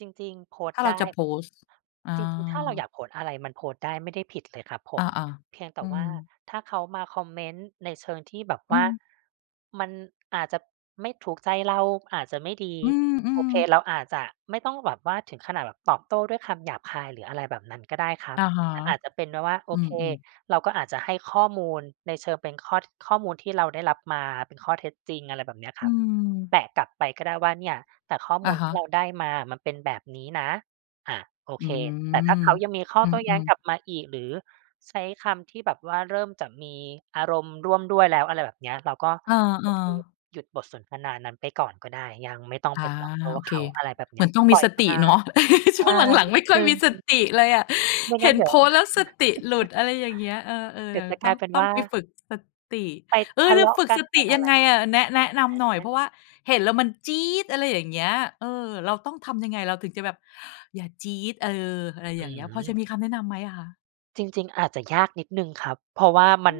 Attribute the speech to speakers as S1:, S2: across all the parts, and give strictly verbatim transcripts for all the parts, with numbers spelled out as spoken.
S1: จริง ๆ โพสต
S2: ถ้า
S1: ์
S2: เร
S1: ไ
S2: า
S1: ด้
S2: จะโพสต์ อ
S1: จริง ๆ ถ้าเราอย
S2: า
S1: ากโพสต์อะไรมันโพสต์ได้ ไม่ได้ผิดเลยครับผ
S2: อา
S1: ม เพียงแต
S2: ๆ อ
S1: ่
S2: ื
S1: ว่
S2: ม
S1: า ถ้าเขามาคอมเมนต์ในเชิงที่แบบ
S2: อื
S1: ว่า
S2: ม
S1: มันอาจจะไม่ถูกใจเรา อาจจะไม่ดี
S2: อื
S1: โอ
S2: ม
S1: เค เ
S2: ๆ
S1: ราอาจจะไม่ต้องแบบว่าถึงขนาดแบบตอบโต้ด้วยคำหยาบคาย หรืออะไรแบบนั้นก็ได้ครับ
S2: อะฮะ
S1: อาจจะเป็นไปว่า โอ
S2: อื
S1: เค
S2: ม ๆ
S1: เราก็อาจจะให้ข้อมูลในเชิงเป็นข้อ ท ข้อมูลที่เราได้รับมาเป็นข้อเท็จจริง อะไรแบบเนี้ย
S2: อ
S1: ค
S2: ื
S1: รับ แ
S2: ม
S1: ปะกลับไปก็ได้ว่าเนี่ย แต่ข้อม
S2: อ
S1: ู
S2: ะ
S1: ล
S2: ฮ
S1: ที่
S2: ะ
S1: เราได้มาอะมันเป็นแบบนี้นะ อา โอ
S2: อื
S1: เค แต่ถ้า
S2: ม
S1: เขายังมีข้อ
S2: อื
S1: โต้แย้ง
S2: ม ๆ
S1: กลับมาอีก หรือใช้คำที่แบบว่าเริ่มจะมีอารมณ์ร่วมด้วยแล้ว อะไรแบบเนี้ย เราก็
S2: อ
S1: โอ
S2: า
S1: เค
S2: ๆ
S1: หยุดบทสนทนานั้นไปก่อนก็ได้ ยังไม่ต้อง
S2: อ
S1: ไป
S2: า
S1: ตอบโต้
S2: โอ
S1: เ
S2: เค
S1: ขา อะไรแบบ
S2: เ
S1: เ
S2: ห
S1: น
S2: ม
S1: ี
S2: ื
S1: ้
S2: อ
S1: ย
S2: นต้องม
S1: ป
S2: ี
S1: ล่อย
S2: ส
S1: ผ
S2: ติ
S1: ่า
S2: เนา
S1: น
S2: ะ
S1: ใช
S2: ช่
S1: ่
S2: วงหลัง ๆ ไม่ค่
S1: อ
S2: อ
S1: ื
S2: ย
S1: อ
S2: มีสติเลยอะ
S1: ไม่
S2: เ
S1: ง
S2: ห
S1: ั้
S2: ็
S1: น
S2: น
S1: เดี๋
S2: โ
S1: ย
S2: พ
S1: ว
S2: สต์แล้วสติหลุด อะไรอย่างเงี้ย เออ ๆ
S1: เ
S2: เ
S1: ด
S2: ด
S1: ี
S2: ี
S1: ๋
S2: ๋
S1: ยว
S2: ยว
S1: จะก
S2: ต้
S1: ล
S2: อ
S1: า
S2: ง
S1: ยเป็น
S2: ต้อ
S1: ว
S2: ง
S1: ่
S2: ไป
S1: า
S2: ฝึก สติ
S1: ไป
S2: เอ
S1: ท
S2: อ
S1: ะ
S2: จ
S1: เ
S2: ะ
S1: ลาะ
S2: ฝึก
S1: กั
S2: ส
S1: น ไ
S2: ต
S1: ป
S2: ิ
S1: อ
S2: ย
S1: ะ
S2: ั
S1: ไ
S2: ง
S1: ร
S2: ไง
S1: ก
S2: อ
S1: ั
S2: ะ?
S1: น
S2: แนะ แนะนำหน่อ
S1: อ
S2: ย เพร
S1: า
S2: าะว่าเห็นแล้วมันจี๊ด อะไรอย่างเงี้ย เออ เราต้องทำยังไงเราถึงจะแบบอย่าจี๊ด เออ อะไร
S1: อ
S2: อ
S1: ื
S2: ย่างเงี้ย พอจะมี
S1: ม
S2: คำแนะนำไหมอะคะ?
S1: จริง ๆ อาจจะยากนิดหนึ่งครับ เพราะว่าม
S2: อื
S1: ัน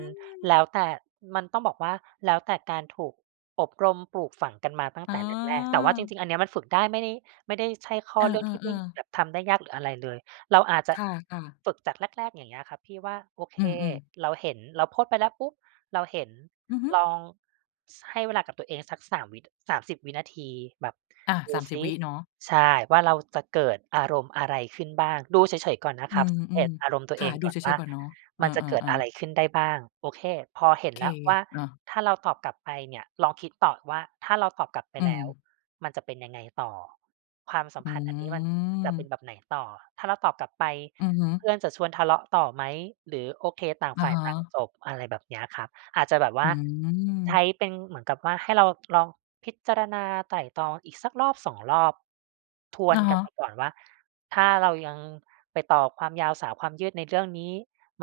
S1: แล
S2: ม
S1: ้วแต่ มันต้องบอกว่า แล้วแต่การถูก อบรมปลูกฝังกันมาตั้ง
S2: อ๋
S1: แต่แรก ๆ แต่ว่าจ
S2: อ
S1: ริง ๆ อันเนี้ยมันฝึกได้ ไม่ได้ ไม่ได้ ใช่ข้
S2: เ
S1: อ
S2: ออ
S1: เรื่องที่ไม่
S2: ๆ ๆ
S1: แบบทำได้ยากหรืออะไรเลย เราอาจจะ
S2: ค่ะ ๆ
S1: ฝึกจากแรก ๆ อย่างเงี้ยครับที่ว่า โอเค
S2: อืม ๆ
S1: เราเห็น เราโพสต์ไปแล้วปุ๊บ เราเห็น
S2: อือฮึ
S1: ลอง ส ให้เวลากับตัวเองสัก สาม วิ สามสิบ วินาที แบบ
S2: อา
S1: ด
S2: ส
S1: ู
S2: ามส
S1: ซ
S2: ิบ
S1: ิ
S2: วิเนาะ
S1: ใช่ ว่าเราจะเกิดอารมณ์อะไรขึ้นบ้าง ดูเฉย ๆ ก่อนนะ
S2: อื
S1: ครับ สังเก
S2: ม
S1: ตอารมณ์ตั
S2: ๆ
S1: ว
S2: ค
S1: เอ
S2: ่ะ
S1: ง
S2: ดู
S1: ก่อ
S2: เ
S1: น
S2: ฉ
S1: ว่า
S2: ย ๆ ก่อนเนาะ เออ
S1: มันจะเกิดอะไ
S2: ๆ
S1: ร
S2: ๆ
S1: ขึ้นได้บ้าง? โอเค พอเห็น
S2: เค
S1: แล้วว่า
S2: อา
S1: ถ้าเราตอบกลับไปเนี่ย ลองคิดต่อว่า ถ้าเราตอบกลับไป
S2: อื
S1: แล้ว
S2: ม
S1: มันจะเป็นยังไงต่อ ความสั
S2: อ
S1: ม
S2: ื
S1: พันธ์อันนี้มันจะเป็
S2: ม
S1: นแบบไหนต่อ? ถ้าเราตอบกลับไป
S2: อือฮึ
S1: เพื่อนจะชวนทะเลาะต่อไหม หรือ โอเค ต่าง
S2: อะ
S1: ฝ่า
S2: ฮ
S1: ยต่าง
S2: ะ
S1: จบ? อะไรแบบเนี้ยครับ อาจจะแบบว
S2: อ
S1: ่
S2: ื
S1: า ใช้
S2: ม
S1: เป็นเหมือนกับว่าให้เราลองพิจารณาไตร่ตรองอีกสัก รอบสอง รอบ ทว
S2: อ
S1: น
S2: ะฮ
S1: กัน
S2: ะ
S1: ไปก่อนว่า ถ้าเรายังไปต่อความยาวสาวความยืดในเรื่องนี้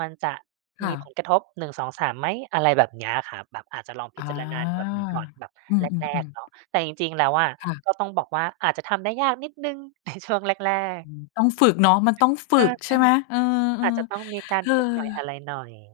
S1: มันจะ
S2: ค
S1: ม
S2: ่
S1: ี
S2: ะ
S1: ผลกระทบ หนึ่งสองสาม ไหม? อะไรแบบเนี้ยอะครับ แบบอาจจะลองพ
S2: อ
S1: ิ
S2: า
S1: จารณาแบบนี้ก่อนแบบ
S2: อื
S1: แรก
S2: ม
S1: ๆ เ
S2: ๆ
S1: น
S2: ๆ
S1: าะ แต่จริง ๆ แล้วอะ
S2: ค่ะ
S1: ก็ต้องบอกว่าอาจจะทำได้ยากนิดหนึ่ง ใน ช่วงแรก
S2: อ
S1: ๆ
S2: ือ ต้องฝึกเนาะ มันต้องฝึ
S1: ใช่
S2: กใช่ไหม? เออ
S1: ๆ อาจจะต้องมีการฝึกหน่อย
S2: ๆ
S1: อะไรหน่อย